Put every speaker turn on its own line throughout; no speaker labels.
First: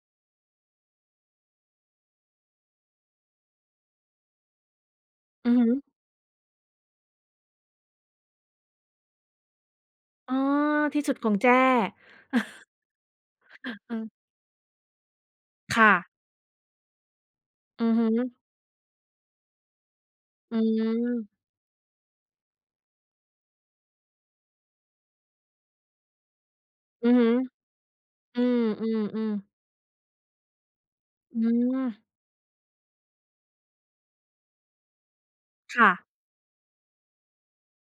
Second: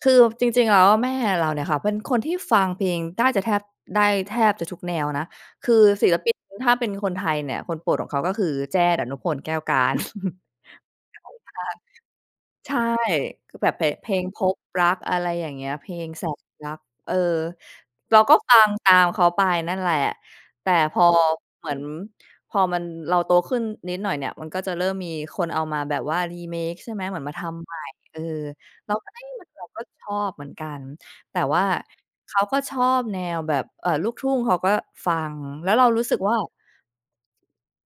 คือจริง ๆ แล้วแม่เราเนี่ยค่ะเป็นคนที่ฟังเพลงได้จะแทบ ได้แทบจะทุกแนวนะ
อือฮ
คือ
ึ
ศิลปินถ้าเป็นคนไทยเนี่ย คนโปรดของเขา ก็คือแจ้ ดนุพล แก้วกาญจน์
อ๋อ
เก่ามาก
ที่สุดของแจ้
ใช่ คือแบบ เพ
อ
ะ
ือ
เพลงพบรัก อะไรอย่างเงี้ย
ค
เ
่
พล
ะ
งแสนรัก เออ
อือฮ
เราก
ึ
็ฟังตามเขาไปนั่นแหละ
อื
แต่พอ
ม
เหมือน พอมัน เราโตขึ้นนิดหน่อยเนี่ย มันก็จะเริ่มมีคนเอามาแบบว่า Remake ใช่ไหม
อือ
เหมื
ฮ
อน
ึ
มาทำใหม่ เออ
อื
เราก็ เอ๊ย
อ ๆ
เหมื
ๆ
อนแบบ ก็ชอบเหมือนกัน แ
อ
ต
ื
่ว่า
ม
เขาก็ชอบแนวแบบ เอ่อ ลูกทุ่งเขาก็ฟัง แล้ว
ค
เรา
่
รู
ะ
้สึกว่า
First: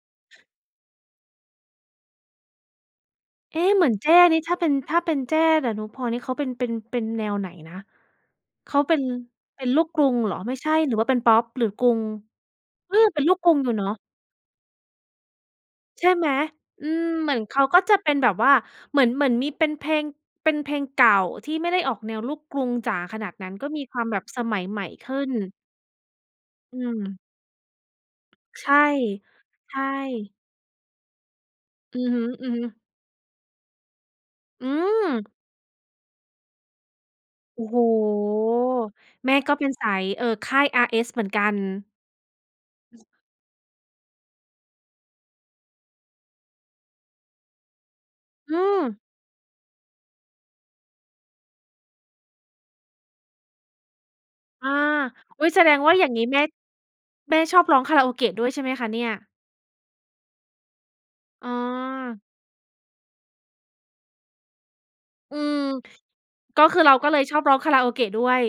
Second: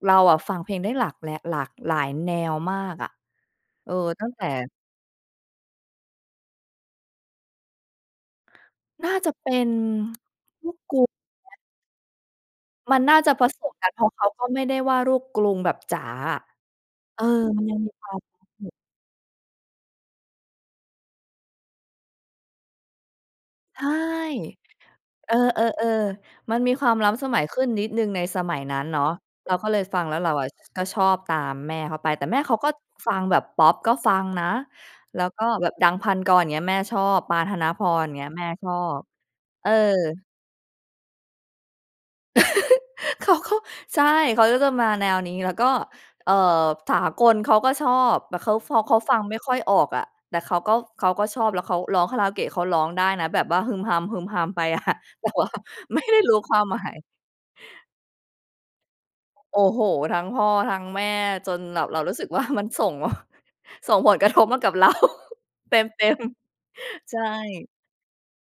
เราอะฟังเพลงได้หลาก และ หลากหลายแนวมากอะ
เอ๊ะ เหมื
เอ
อ
อ
นแจ้
ตั้งแต่
ถ้าเป็น ถ้าเป็นแจ้ ดนุพลนี่เขาเป็น เป็น เป็นแนวไหนนะ? เขาเป็น
น่าจะเป็
เป็
น
นลูกกรุงเหรอ? ไม่ใ
ล
ช
ู
่
ก
หร
ก
ือ
ู
ว่าเป็นพอ
ไ
ป?
หม?
หรือกรุง เอ
มั
อ
นน่า
เป็น
จะ
ลูก
ผ
กรุ
ส
งอยู
ม
่เน
ก
า
ัน เ
ะ
พราะเขาก็ไม่ได้ว่าลูกกรุงแบบจ๋า
ใช่ไหม?
อะ
อืม
เออ
เหมือนเข
มั
า
นยั
ก็
งมี
จะ
ค
เ
ว
ป็
า
น
ม
แบบว่าเหมือน เหมือนมีเป็นเพลง เป็นเพลงเก่าที่ไม่ได้ออกแนวลูกกรุงจ๋าขนาดนั้น ก็
ใช
มี
่
ความแบบสมัยใหม่ขึ้
เ
น
ออ ๆ ๆ มันมี
อื
ความล้
ม
ำสมัยขึ้นนิดหนึ่งในสมัย
ใช
นั้
่
นเนาะ เราก็
ใ
เ
ช
ลยฟังแล้วเร
่
าอะ ก็ชอบตามแม่เข
อ
า
ื
ไป
อฮ
แต่แม่
ึ
เขาก็
ๆ
ฟังแบบพอป ก็ฟังนะ
อื
แล้
ม
วก็แบบดัง พันกร เงี้ย แม่ชอบ ปาน ธ
โอ
น
้โฮ
พร เงี้ย แม่ชอบ
แม่ก็เป
เอ
็
อ
นสาย เอ่อ ค่าย RS เหมือนกัน
เขาก็ ใช่ เขาก็จะมาแนวนี้ แล้วก็ เอ่อ สากลเขาก็ชอบ เข
อื
าฟอ เข
ม
าฟังไม่ค่อยออกอะ แต่เขาก็ เขาก็ชอบ แล้วเขาร้องคาราโอเกะเขาร้องได้นะแบบว่าฮึมฮัม ๆ ไป
อา
อะ แต่
อ
ว
ุ
่
๊
า
ย แสดงว่า
ไม่
อย่าง
ได
ง
้
ี้
รู
แ
้
ม่
ความหมาย
แม่ชอบร้องคาราโอเกะด้วยใช่ไหมคะเนี่ย?
โอ้โฮ ทั้งพ่อทั้งแม่
อ๋
จนแบบเรารู้
อ
สึก ว่า มันส่ง ส่งผลกระทบมากับเรา
อืม
เต็ม
ก็คือเรา ก็
ๆ ใช
เลยชอบร้อง
่
คาราโอเกะด้วย